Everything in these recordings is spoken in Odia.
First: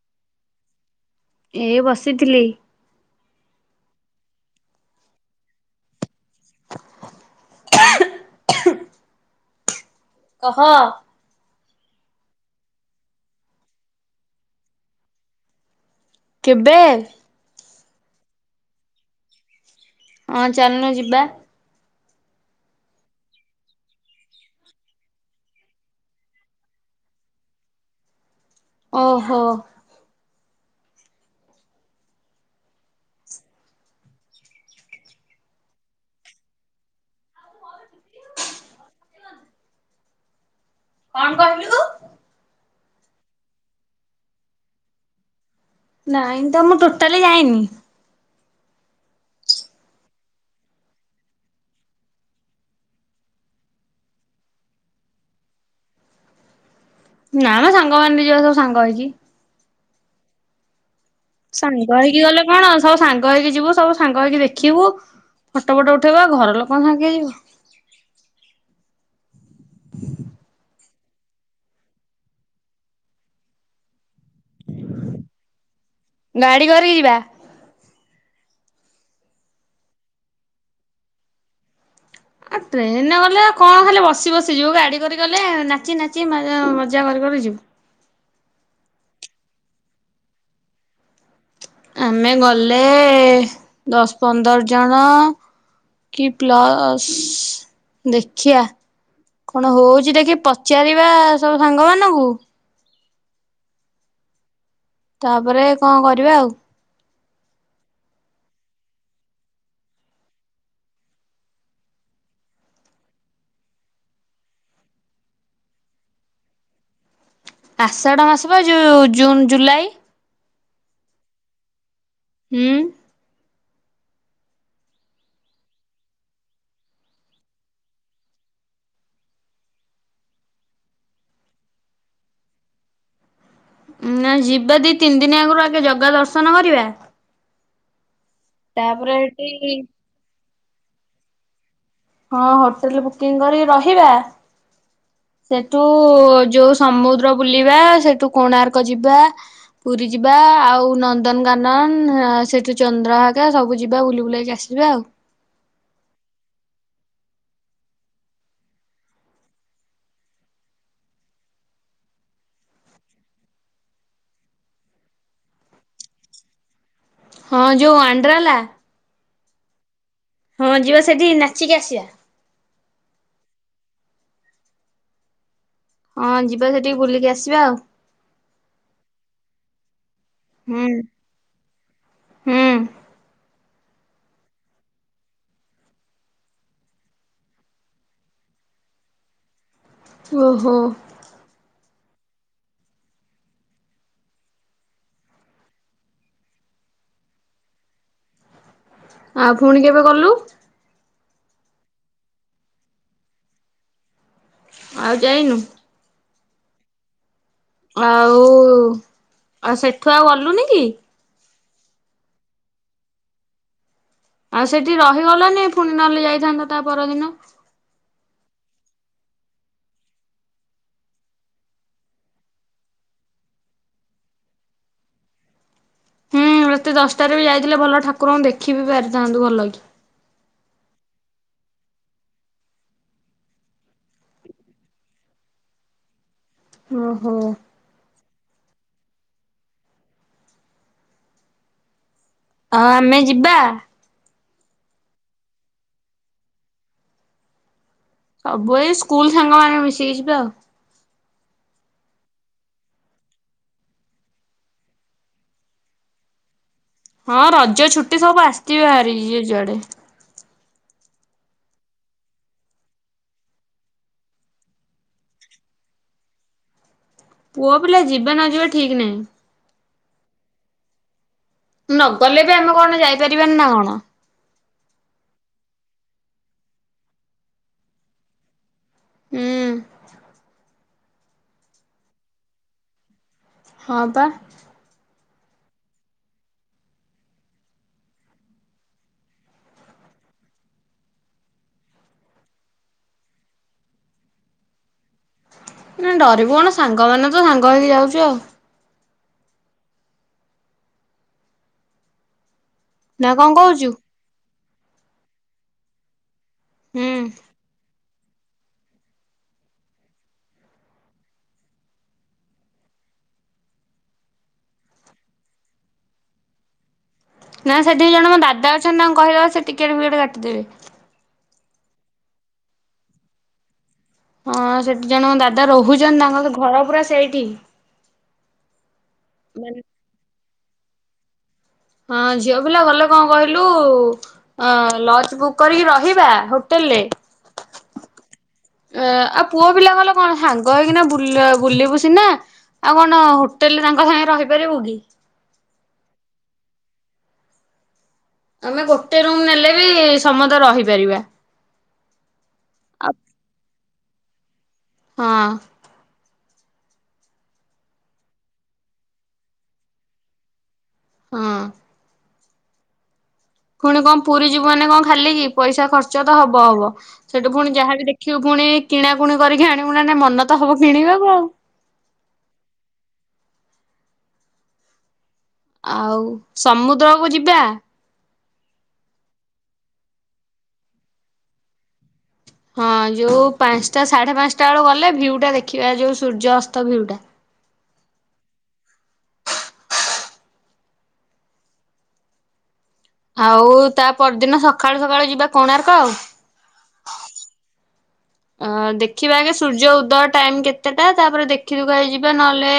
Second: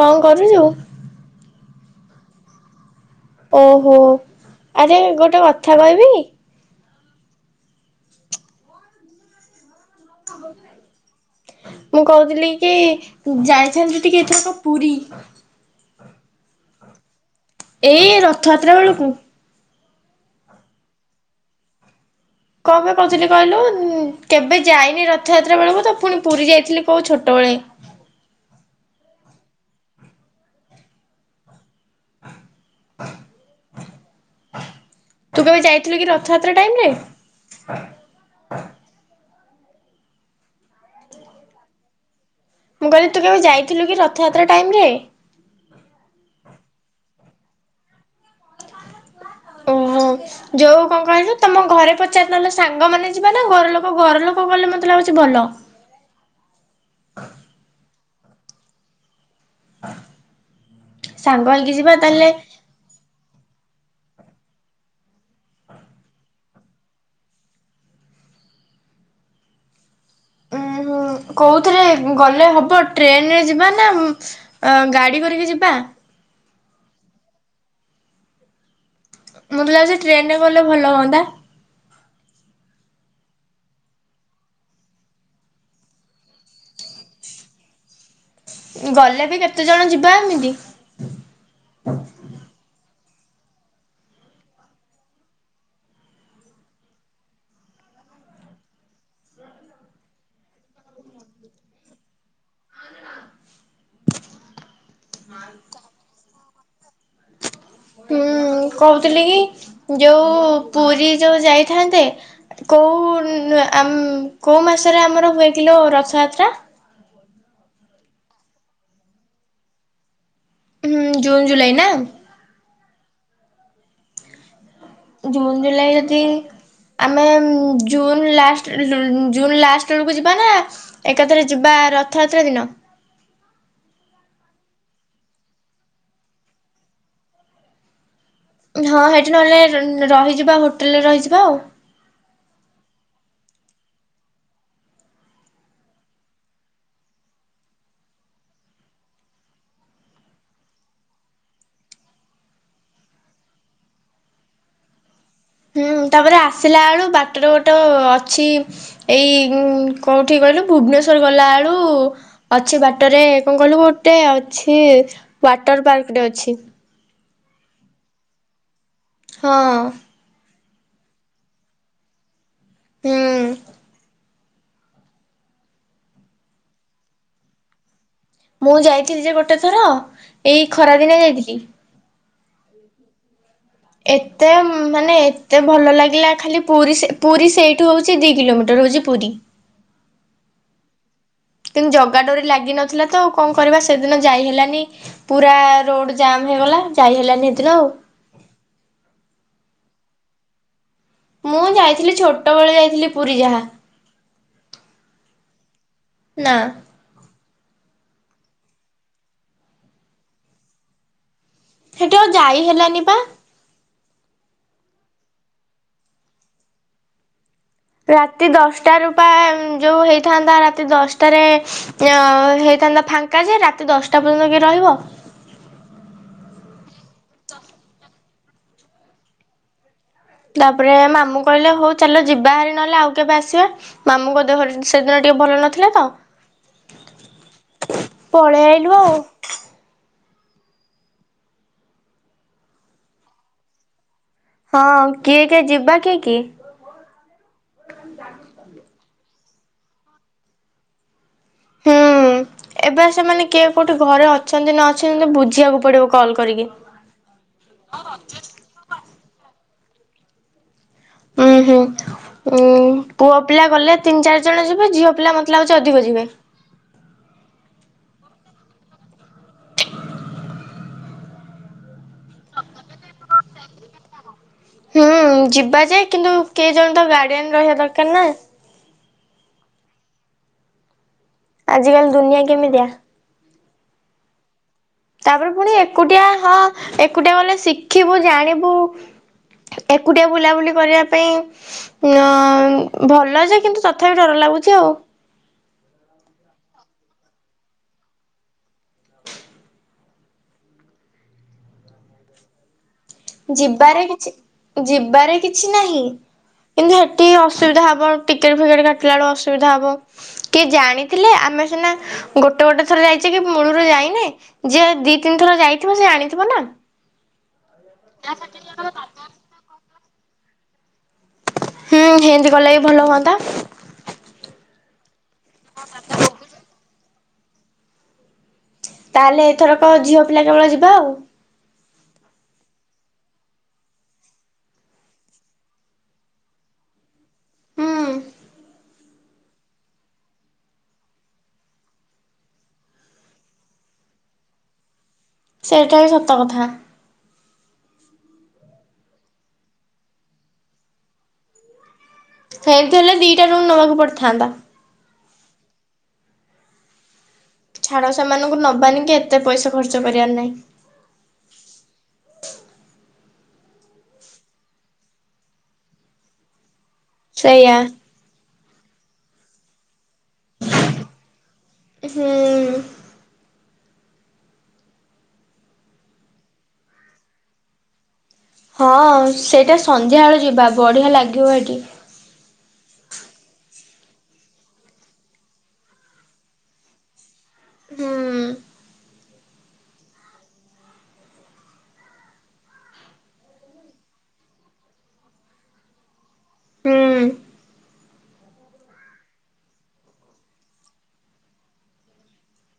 କଁ କରୁଚୁ? ଏଇ ବସିଥିଲି। ଓହୋ ଆରେ ଗୋଟେ କଥା କହିବି। [unintelligible] କହ [inaudible] ମୁଁ କହୁଥିଲି କି ଯାଇଥାନ୍ତି ଟିକେ ଏଥରକ ପୁରୀ। କେବେ? ଏଇ ରଥଯାତ୍ରା ବେଳକୁ। ହଁ ଚାଲୁନୁ ଯିବା। କଣ୍ ପେ କହୁଥିଲି କହିଲୁ କେବେ ଯାଇନି ରଥଯାତ୍ରା ବେଳକୁ ତ ପୁଣି ପୁରୀ ଯାଇଥିଲି କଉ ଛୋଟବେଳେ। ଓହୋ। ତୁ କେବେ ଯାଇଥିଲୁ କି ରଥଯାତ୍ରା ଟାଇମ୍ ରେ? କଣ୍ କହିଲୁ? ମୁଁ କହିଲି ତୁ କେବେ ଯାଇଥିଲୁ କି ରଥଯାତ୍ରା ଟାଇମ୍ ରେ? ନାଇଁ ତ ମୁଁ ଟୋଟାଲି ଯାଇନି। ହଉ ଯଉ କଣ କହିଲୁ ତମ ଘରେ ପଚାର୍ ନହେଲେ ସାଙ୍ଗମାନେ ଯିବା ନା ଘର ଲୋକ ଘର ଲୋକ ଗଲେ ମତେ ଲାଗୁଚି ଭଲ। ନା ମ ସାଙ୍ଗମାନେ ଯିବା ସବୁ ସାଙ୍ଗ ହେଇକି। ସାଙ୍ଗ ହେଇକି ଗଲେ କଣ ସବୁ ସାଙ୍ଗ ହେଇକି ଯିବୁ ସବୁ ସାଙ୍ଗ ହେଇକି ଦେଖିବୁ ଫଟ ଫଟ ଉଠେଇବୁ ଆଉ ଘର ଲୋକଙ୍କ ସାଙ୍ଗେ କିଏ‌ ଯିବ। ହୁଁ [unintelligible] କଉଥିରେ ଗଲେ ହବ ଟ୍ରେନ୍ ରେ ଯିବା ନା ଅଁ- ଗାଡ଼ି କରିକି ଯିବା? ଗାଡ଼ି କରିକି ଯିବା। ମୋତେ ଲାଗୁଚି ଟ୍ରେନ୍ ରେ ଗଲେ ଭଲ ହଅନ୍ତା। ଆ ଟ୍ରେନ୍ ରେ ଗଲେ କଣ ଖାଲି ବସି ବସି ଯିବୁ ଗାଡ଼ି କରି ଗଲେ ନାଚି ନାଚି ମ-ମଜା କରିକରି ଯିବୁ। ଗଲେ ବି କେତେଜଣ ଯିବା ଏମିତି? ଆମେ ଗଲେ ଦଶ୍ ପନ୍ଦର୍ ଜଣ କି ପ୍ଲସ୍ ଦେଖିଆ। କଣ ହଉଚି ଦେଖି ପଚାରିବା ସବୁ ସାଙ୍ଗ ମାନଙ୍କୁ ତାପରେ କଣ କରିବା ଆଉ। ହୁଁ କହୁଥିଲି କି ଯଉ ପୁରୀ ଯଉ ଯାଇଥାନ୍ତେ କଉ ଉଁ- ଆମ୍ -କଉ ମାସରେ ଆମର ହୁଏ କିଲ ରଥଯାତ୍ରା? ଆଷାଢ଼ ମାସ ବା ଯଉ ଜୁନ୍ ଜୁଲାଇ। ହଁ ଜୁନ୍ ଜୁଲାଇ ନା। ହୁଁ। ଜୁନ୍ ଜୁଲାଇ ଯଦି ଆମେ ଜୁନ୍ ଲାଷ୍ଟ୍- ଜୁନ୍ ଲାଷ୍ଟ୍ ବେଳକୁ ଯିବା ନା ଏକାଥରେ ଯିବା ରଥଯାତ୍ରା ଦିନ। ନା ଯିବା ଦି ତିନି ଦିନି ଆଗରୁ ଆଗେ ଜଗା ଦର୍ଶନ କରିବା? ହଁ ତାପରେ ହେଠି ସେଠି ନହେଲେ ରହିଯିବା ହୋଟେଲ୍ ରେ ରହିଯିବା ଆଉ। ହଁ ହୋଟେଲ୍ ବୁକିଂ କରିକି ରହିବା। ସେଠୁ ଯଉ ସମୁଦ୍ର ବୁଲିବା ସେଠୁ କୋଣାର୍କ ଯିବା ପୁରୀ ଯିବା ଆଉ ନନ୍ଦନକାନନ୍ ଆ-ସେଠୁ ଚନ୍ଦ୍ରଭାଗା ସବୁ ଯିବା ବୁଲି ବୁଲାକି ଆ ସିବା ଆଉ। ହୁଁ ତାପରେ ଆସିଲା ବେଳୁ ବାଟରେ ଗୋଟେ ଅଛି ଏଇ ଉଁ- କଉଠି କହିଲୁ ଭୁବନେଶ୍ୱର ଗଲାବେଳୁ ଅଛି ବାଟରେ କଣ କହିଲୁ ଗୋଟେ ଅଛି ୱାଟର୍ ପାର୍କ ଟେ ଅଛି। ହଁ ଯଉ ୱାଣ୍ଡ୍ରାଲା। ହଁ। ହଁ ଯିବା ସେଠି ନାଚିକି ଆସିବା। ହୁଁ। ହଁ ଯିବା ସେଠିକି ବୁଲିକି ଆସିବା ଆଉ। ମୁଁ ଯାଇଥିଲି ଯେ ଗୋଟେ ଥର ଏଇ ହୁଁ ଖରାଦିନଆ ଯାଇଥିଲି। ହୁଁ। ଏତେ ମାନେ ଏତେ ଭଲ ଲାଗିଲା ଖାଲି ପୁରୀ ସେ ପୁରୀ ସେଇଠୁ ହୋଉଚି ଦି କିଲୋମିଟର ହୋଉଚି ପୁରୀ। ଓହୋ। କିନ୍ତୁ ଜଗା ଡୋରି ଲାଗିନଥିଲା ତ ଆଉ କଣ କରିବା ସେଦିନ ଯାଇ ହେଲାନି। ପୁରା ରୋଡ଼ ଜାମ୍ ହେଇଗଲା ଯାଇ ହେଲାନି ହେଦିନ ଆଉ। ଆ ଫୁଣି କେବେ ଗଲୁ? ମୁଁ ଯାଇଥିଲି ଛୋଟବେଳେ ଯାଇଥିଲି ପୁରୀ ଯାହା। ଆଉ ଯାଇନୁ? ନାଁ। ଆଉ ଆଉ ସେଠୁ ଆଉ ଗଲୁନି କି? ସେଠୁ ଆଉ ଯାଇ ହେଲାନି ପା। ଆଉ ସେଠି ରହିଗଲନି ଫୁଣି ନହେଲେ ଯାଇଥାନ୍ତ ତା ପରଦିନ। ରାତି ଦଶଟାରୁ ପା ଯୋଉ ହେଇଥାନ୍ତା ରାତି ଦଶଟାରେ। ଯୋଉ ହେଇଥାନ୍ତା ଫାଙ୍କା ଯେ ରାତି ଦଶଟା ପର୍ଯ୍ୟନ୍ତ କିଏ ରହିବ। ହୁଁ ରାତି ଦଶଟାରେ ବି ଯାଇଥିଲେ ଭଲ ଠାକୁରଙ୍କୁ ଦେଖି ବି ପାରିଥାନ୍ତୁ ଭଲ କି। ତାପରେ ମାମୁଁ କହିଲେ ହୋଉ ଚାଲ ଯିବା ହାରି ନହେଲେ ଆଉ କେବେ ଆସିବା। ମାମୁଁ ଙ୍କ ଦେହ ସେଦିନ ଟିକେ ଭଲ ନଥିଲା ତ। ଓହୋ। ପଳେଇ ଆଇଲୁ ଆଉ। ହଁ ଆମେ ଯିବା। ହଁ କିଏ କିଏ ଯିବା କିଏକି ସବୁ ଏଇ ସ୍କୁଲ୍ ସାଙ୍ଗ ମାନେ ମିଶିକି ଯିବେ ଆଉ। ହୁଁ ଏବେ ସେମାନେ କିଏ କୋଉଠି ଘରେ ଅଛନ୍ତି ନ ଅଛନ୍ତି ବୁଝିବାକୁ ପଡ଼ିବ କଲ୍ କରିକି। ହଁ ରଜ ଛୁଟି ସବୁ ଆସିଥିବେ ହାରି ଯିଏ ଯୁଆଡ଼େ। ଉୁଁ ହୁଁ ପୁଅ ପିଲା ଗଲେ ତିନି ଚାରି ଜଣ ଯିବେ ଝିଅ ପିଲା ମତେ ଲାଗୁଛି ଅଧିକ ଯିବେ। ପୁଅ ପିଲା ଯିବେ ନ ଯିବେ ଠିକ୍ ନାହିଁ। ନଗଲେ ବି ଆମେ କଣ ଯାଇପାରିବାନି ନା କଣ। ହୁଁ ଯିବା ଯେ କିନ୍ତୁ କିଏ ଜଣ ତ ଗାର୍ଡିଆନ ରହିବା ଦରକାର ନା। ହୁଁ। ଆଜିକାଲି ଦୁନିଆ କେମିତିଆ। ହଁ ପା। ତାପରେ ଫୁଣି ଏକୁଟିଆ ହଁ ଏକୁଟିଆ ଗଲେ ଶିଖିବୁ ଜାଣିବୁ। ଏକୁଟିଆ ବୁଲାବୁଲି କରିବା ପାଇଁ ନାଁଇ ଭଲ ଯେ କିନ୍ତୁ ତଥାପି ଡର ଲାଗୁଛି ଆଉ। ନାଁ ଡରିବୁ କଣ ସାଙ୍ଗମାନେ ତ ସାଙ୍ଗ ହେଇକି ଯାଉଚେ ଆଉ। ନା କଣ କହୁଛୁ? ଯିବାରେ କିଛି ଯିବାରେ କିଛି ନାହିଁ କିନ୍ତୁ ହୁଁ ହେଟି ଅ ଅସୁବିଧା ହବ ଟିକେଟ ଫିକେଟ କାଟିଲା ବେଳେ ଅସୁବିଧା ହବ କିଏ ଜାଣିଥିଲେ ଆମେ ସିନା ଗୋଟେ ଗୋଟେ ଥର ଯାଇଛେ କି ମୂଳରୁ ଯାଇନେ ଯିଏ ଦି ତିନି ଥର ଯାଇଥିବ ସେ ଜାଣିଥିବ ନା। ନାଁ ସେଠି ଜଣେ ମୋ ଦାଦା ଅଛନ୍ତି ତାଙ୍କୁ କହିଦବା ସେ ଟିକେଟ ଫିକେଟ କାଟିଦେବେ। ହେଁ ହେମିତି କଲେ ବି ଭଲ ହୁଅନ୍ତା। ହଁ ସେଠି ଜଣେ ମୋ ଦାଦା ରହୁଛନ୍ତି ତାଙ୍କର ଘର ପୁରା ସେଇଠି। ତାହେଲେ ଏଥରକ ଝିଅ ପିଲା କେବଳ ଯିବା ଆଉ। ହଁ ଝିଅ ପିଲା ଗଲେ କଣ କହିଲୁ ଅ ଲଜ ବୁକ୍ କରିକି ରହିବା ହୋଟେଲରେ ହୁଁ। ଏଁ ଆଉ ପୁଅ ପିଲା ଗଲେ କଣ ସାଙ୍ଗ ହେଇକିନା ବୁଲା ବୁଲିବୁ ସିନା ଆଉ କଣ ହୋଟେଲ୍ ରେ ତାଙ୍କ ସାଙ୍ଗେ ରହିପାରିବୁ କି। ସେଇଟା ବି ସତ କଥା। ଆମେ ଗୋଟେ ରୁମ୍ ନେଲେ ବି ସମସ୍ତେ ରହିପାରିବା। ସେମିତି ହେଲେ ଦିଟା ରୁମ୍ ନବାକୁ ପଡିଥାନ୍ତା। ହଁ। ଛାଡ଼ ସେମାନଙ୍କୁ ନବାନିକି ଏତେ ପଇସା ଖର୍ଚ୍ଚ କରିବାର ନାଇଁ। ହଁ। ଫୁଣି କଣ ପୁରୀ ଯିବୁ ମାନେ କଣ ଖାଲିକି ପଇସା ଖର୍ଚ୍ଚ ତ ହବ ହବ ସେଠୁ ପୁଣି ସେଇଆ ଯାହାବି ଦେଖ ଦେଖିବୁ ପୁଣି କିଣାକୁଣି କରିକି ଆଣିବୁ ନା ନାଇଁ ମନ ତ ହବ କିଣିବାକୁ ଆଉ। ହୁଁ। ଆଉ ସମୁଦ୍ରକୁ ଯିବା? ହଁ ସେଇଟା ସନ୍ଧ୍ୟାବେଳେ ଯିବା ବଢ଼ିଆ ଲାଗିବ ସେଠି। ହଁ ଯୋଉ ପାଞ୍ଚଟା ସାଢେ ପାଞ୍ଚଟା ବେଳକୁ ଗଲେ ଭିୟୁଟା ଦେଖିବା ଯୋଉ ସୂର୍ଯ୍ୟ ଅସ୍ତ ଭିୁୟୁଟା। ହୁଁ। ଆଉ ତା ପରଦିନ ସକାଳୁ ସକାଳୁ ଯିବା କୋଣାର୍କ ଆଉ। ହୁଁ ଅ ଦେଖିବା ଆଗେ ସୂର୍ଯ୍ୟ ଉଦୟ ଟାଇମ୍ କେତେଟା ତାପରେ ଦେଖିଦୁଖାକି ଯିବା ନହେଲେ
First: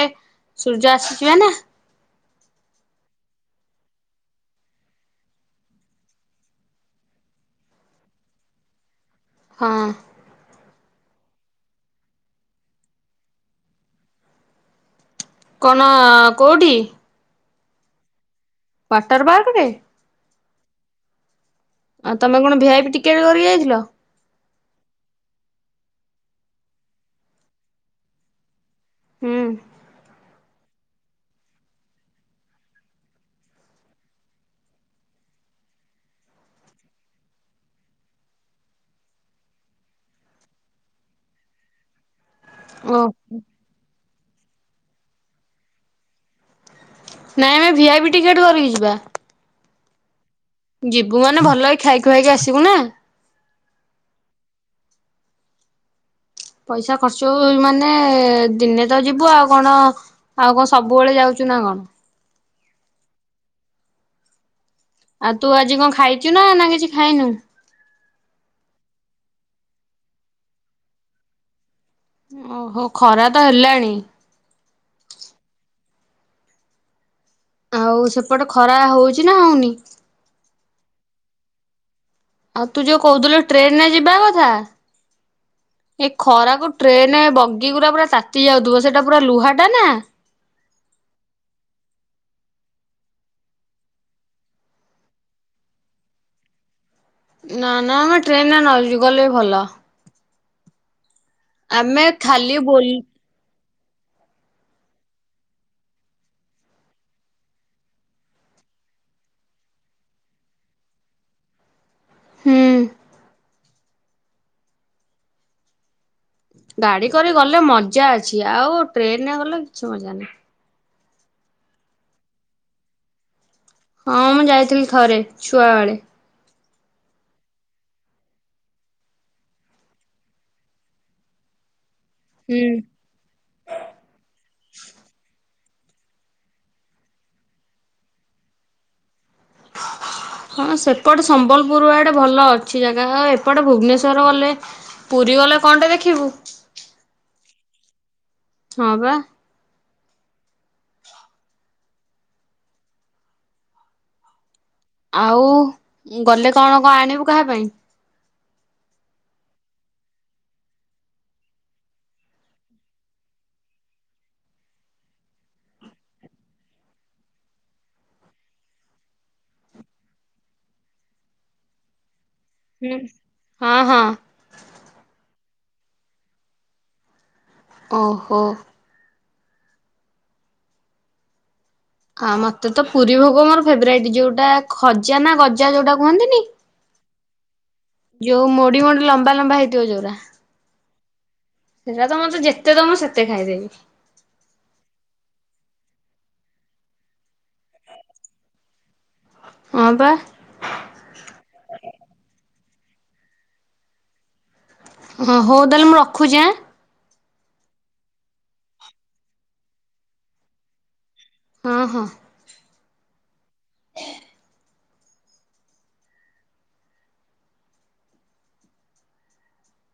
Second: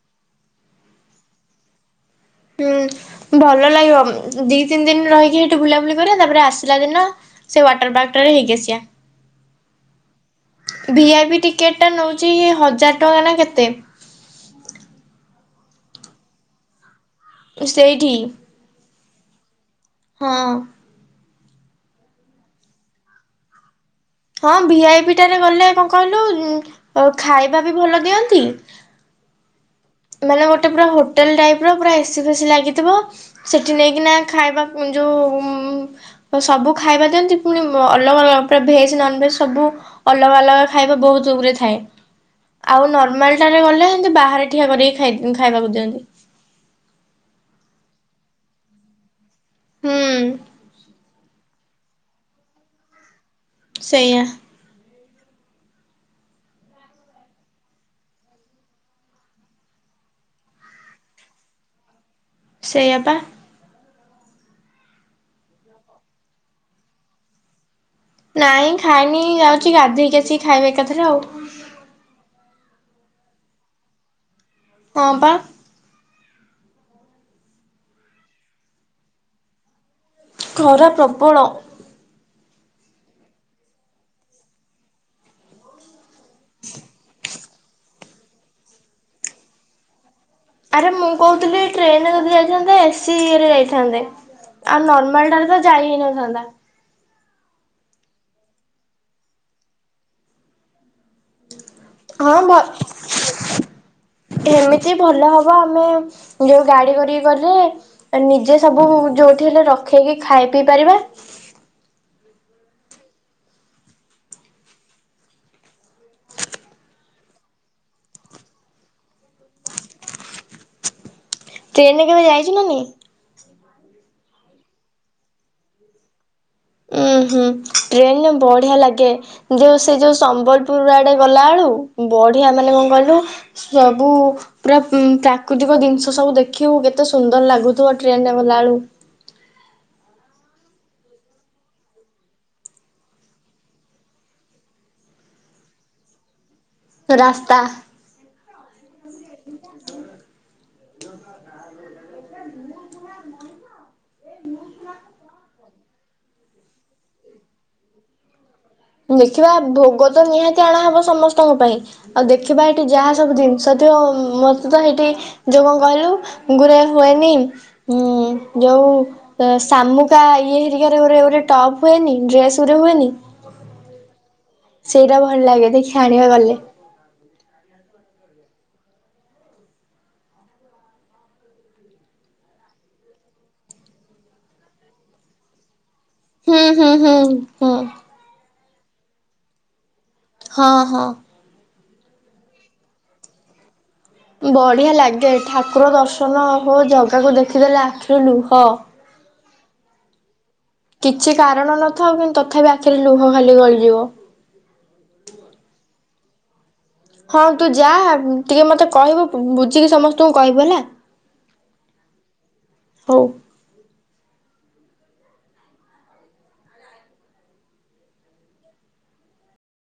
ସୂର୍ଯ୍ୟ ଆସୁ ଯିବା ନା। ହୁଁ ଭଲ ଲାଗିବ ଉଁ ଦି ତିନି ଦିନ ରହିକି ସେଠି ବୁଲାବୁଲି କରିବା ତାପରେ ଆସିଲା ଦିନ ସେ ୱାଟର ପାର୍କଟାରେ ହେଇକି ଆସିବା। ହଁ। ଭିଆଇପି ଟିକେଟ୍ ଟା ନଉଛି ହଜାର ଟଙ୍କା ନା କେତେ? କଣ କୋଉଠି? ସେଇଠି। ୱାଟର ପାର୍କରେ। ହଁ। ଆଉ ତମେ କଣ ଭିଆଇପି ଟିକେଟ୍ କରିକି ଯାଇଥିଲ? ହଁ ଭିଆଇପିଟାରେ ଗଲେ କଣ କହିଲୁ ଉଁ ଖାଇବା ବି ଭଲ ଦିଅନ୍ତି। ହୁଁ। ମାନେ ଗୋଟେ ପୁରା ହୋଟେଲ୍ ଟାଇପର ପୁରା ଏସି ଫେସି ଲାଗିଥିବ ସେଠି ନେଇକିନା ଖାଇବାକୁ ଯୋଉ ଉଁ ସବୁ ଖାଇବା ଦିଅନ୍ତି ପୁଣି ଉଁ ଅଲଗା ଅଲଗା ପୁରା ଭେଜ୍ ନନଭେଜ୍ ସବୁ ଅଲଗା ଅଲଗା ଖାଇବା ବହୁତଗୁରେ ଥାଏ। ଆଉ ଓ ନର୍ମାଲଟାରେ ଗଲେ ଏମିତି ବାହାରେ ଠିଆ କରିକି ଖାଇ ଖାଇବାକୁ ଦିଅନ୍ତି। ନାଇଁ ଆମେ ଭିଆଇପି ଟିକେଟ୍ କରିକି ଯିବା। ହୁଁ। ଯିବୁ ମାନେ ଭଲକି ଖାଇଖୁଆକି ଆସିବୁ ନା। ସେଇଆ। ପଇସା ଖର୍ଚ୍ଚ ହଉ ମାନେ ଦିନେ ତ ଯିବୁ ଆଉ କଣ ଆଉ କଣ ସବୁବେଳେ ଯାଉଛୁ ନା କଣ। ସେଇଆ ପା। ଆଉ ତୁ ଆଜି କଣ ଖାଇଛୁନା। ନା କିଛି ଖାଇନୁ?। ନାଇଁ ଖାଇନି ଯାଉଛି ଗାଧେଇକି ଆସିକି ଖାଇବି ଏକାଥେରେ ଆଉ। ଓହୋ ଖରା ତ ହେଲାଣି। ହଁ ପା। ଆଉ ସେପଟେ ଖରା ହଉଛି ନା ହଉନି?। ଖରା ପ୍ରବଳ। ଆଉ ତୁ ଯୋଉ କହୁଥୁଲୁ ଟ୍ରେନରେ ଯିବା କଥା। ଏଇ ଖରାକୁ ଟ୍ରେନ ବଗିଗୁରା ପୁରା ତାତି ଯାଉଥିବ ସେଇଟା ପୁରା ଲୁହାଟା ନା। ଆରେ ମୁଁ କହୁଥିଲି ଟ୍ରେନରେ ଯଦି ଯାଇଥାନ୍ତେ ଏସିି ଇଏରେ ଯାଇଥାନ୍ତେ। ଆଉ ନର୍ମାଲଟାରେ ତ ଯାଇ ହେଇନଥାନ୍ତା। ନା ନା ଆମେ ଟ୍ରେନରେ ନଗଲେ ବି ଭଲ। ଆମେ କଣ ଖାଲି ବୋଲ ଭଲ। ଏମିତି ଭଲ ହବ ଆମେ ଯୋଉ ଗାଡି କରିକି ଗଲେ। ନିଜେ ସବୁ ଯଉଠି ହେଲେ ରଖେଇକି ଖାଇ ପିଇ ପାରିବା। ହ୍ନୁ। ଗାଡ଼ି କରିକି ଗଲେ ମଜା ଅଛି ଆଉ ଟ୍ରେନରେ ଗଲେ କିଛି ମଜା ନାହିଁ। ଟ୍ରେନ୍ କେବେ ଯାଇଛୁ ନା ନାହିଁ। ହଁ ମୁଁ ଯାଇଥିଲି ଥରେ ଛୁଆବେଳେ। ହୁଁ ଟ୍ରେନରେ ବଢ଼ିଆ ଲାଗେ। ଯୋଉ ସେ ଯୋଉ ସମ୍ବଲପୁର ଆଡେ ଗଲାବେଳୁ ବଢିଆ ହୁଁ। ମାନେ କଣକହିଲୁ। ସବୁ। ପୁରା ପ୍ରାକୃତିକ ଜିନିଷ ସବୁ ଦେଖିବୁ କେତେ ସୁନ୍ଦର ଲାଗୁଥିବ ଟ୍ରେନରେ ଗଲାବେଳୁକୁ। ହଁ ସେପଟେ ସମ୍ବଲପୁର ଆଡେ ଭଲ ଅଛି ଜାଗା ଆଉ ଏପଟେ ଭୁବନେଶ୍ଵର ଗଲେ। ପୁରୀ ଗଲେ କଣଟା ଦେଖିବୁ। ରାସ୍ତା। ହଁ ପା। ଏ ମୁଁ [unintelligible] ଆଉ ଗଲେ କଣ କଣ ଆଣିବୁ କାହା ପାଇଁ। ଦେଖିବା ଭୋଗତ ନିହାତି ଆଣାହବ ସମସ୍ତଙ୍କ ପାଇଁ। ଆଉ ଦେଖିବା ଏଠି ଯାହା ସବୁ ଜିନିଷ ଥିବ ମତେ ତ ହେଇଠି। ଯୋଉ କଣ କହିଲୁ ଗୁରେ ହୁଏନି। ହୁଁ ଯୋଉ ଶାମୁକା ଇଏ ହେରିକାରେ ଗୋଟେ ଟପ୍ ହୁଏନି ଡ୍ରେସ। ଡ୍ରେସଗୁରେ ହୁଁ ହୁଏନି। ହଁ ହଁ। ସେଇଟା ଭଲ ଲାଗେ ଦେଖିଆ ଆଣିବା ଗଲେ। ଓହୋ। ଆ ମତେ ତ ପୁରୀ ଭୋଗ ମୋର ଫେବରାଇଟ୍ ଯୋଉଟା ଖଜା ନା ଗଜା ଯୋଉଟା କୁହନ୍ତିନି। ହଁ ହଁ ହଁ। ଯୋଉ ମୋଡି ମୋଡି ଲମ୍ବା ଲମ୍ବା ହେଇଥିବ ଜଉରା। ହଁ ହଁ। ସେଇଟା ତ ମତେ ଯେତେ ଦବ ସେତେ ଖାଇଦେବି। ବଢିଆ ଲାଗେ ଠାକୁର ଦର୍ଶନ ହଉ ଜଗାକୁ ଦେଖିଦେଲେ ଆଖିରୁ ଲୁହ। ହଁ ପା। କିଛି କାରଣ ନଥାଉ କିନ୍ତୁ ତଥାପି ଆଖିରେ ଲୁହ ଖାଲି ଗଳିଯିବ। ହଁ ହଉ ତାହେଲେ ମୁଁ ରଖୁଛି ଆଁ। ହଁ ତୁ ଯା ଟିକେ ମତେ କହିବୁ ବୁଝିକି ସମସ୍ତଙ୍କୁ କହିବୁ ହେଲା। ହୁଁ ହୁଁ। ହଉ।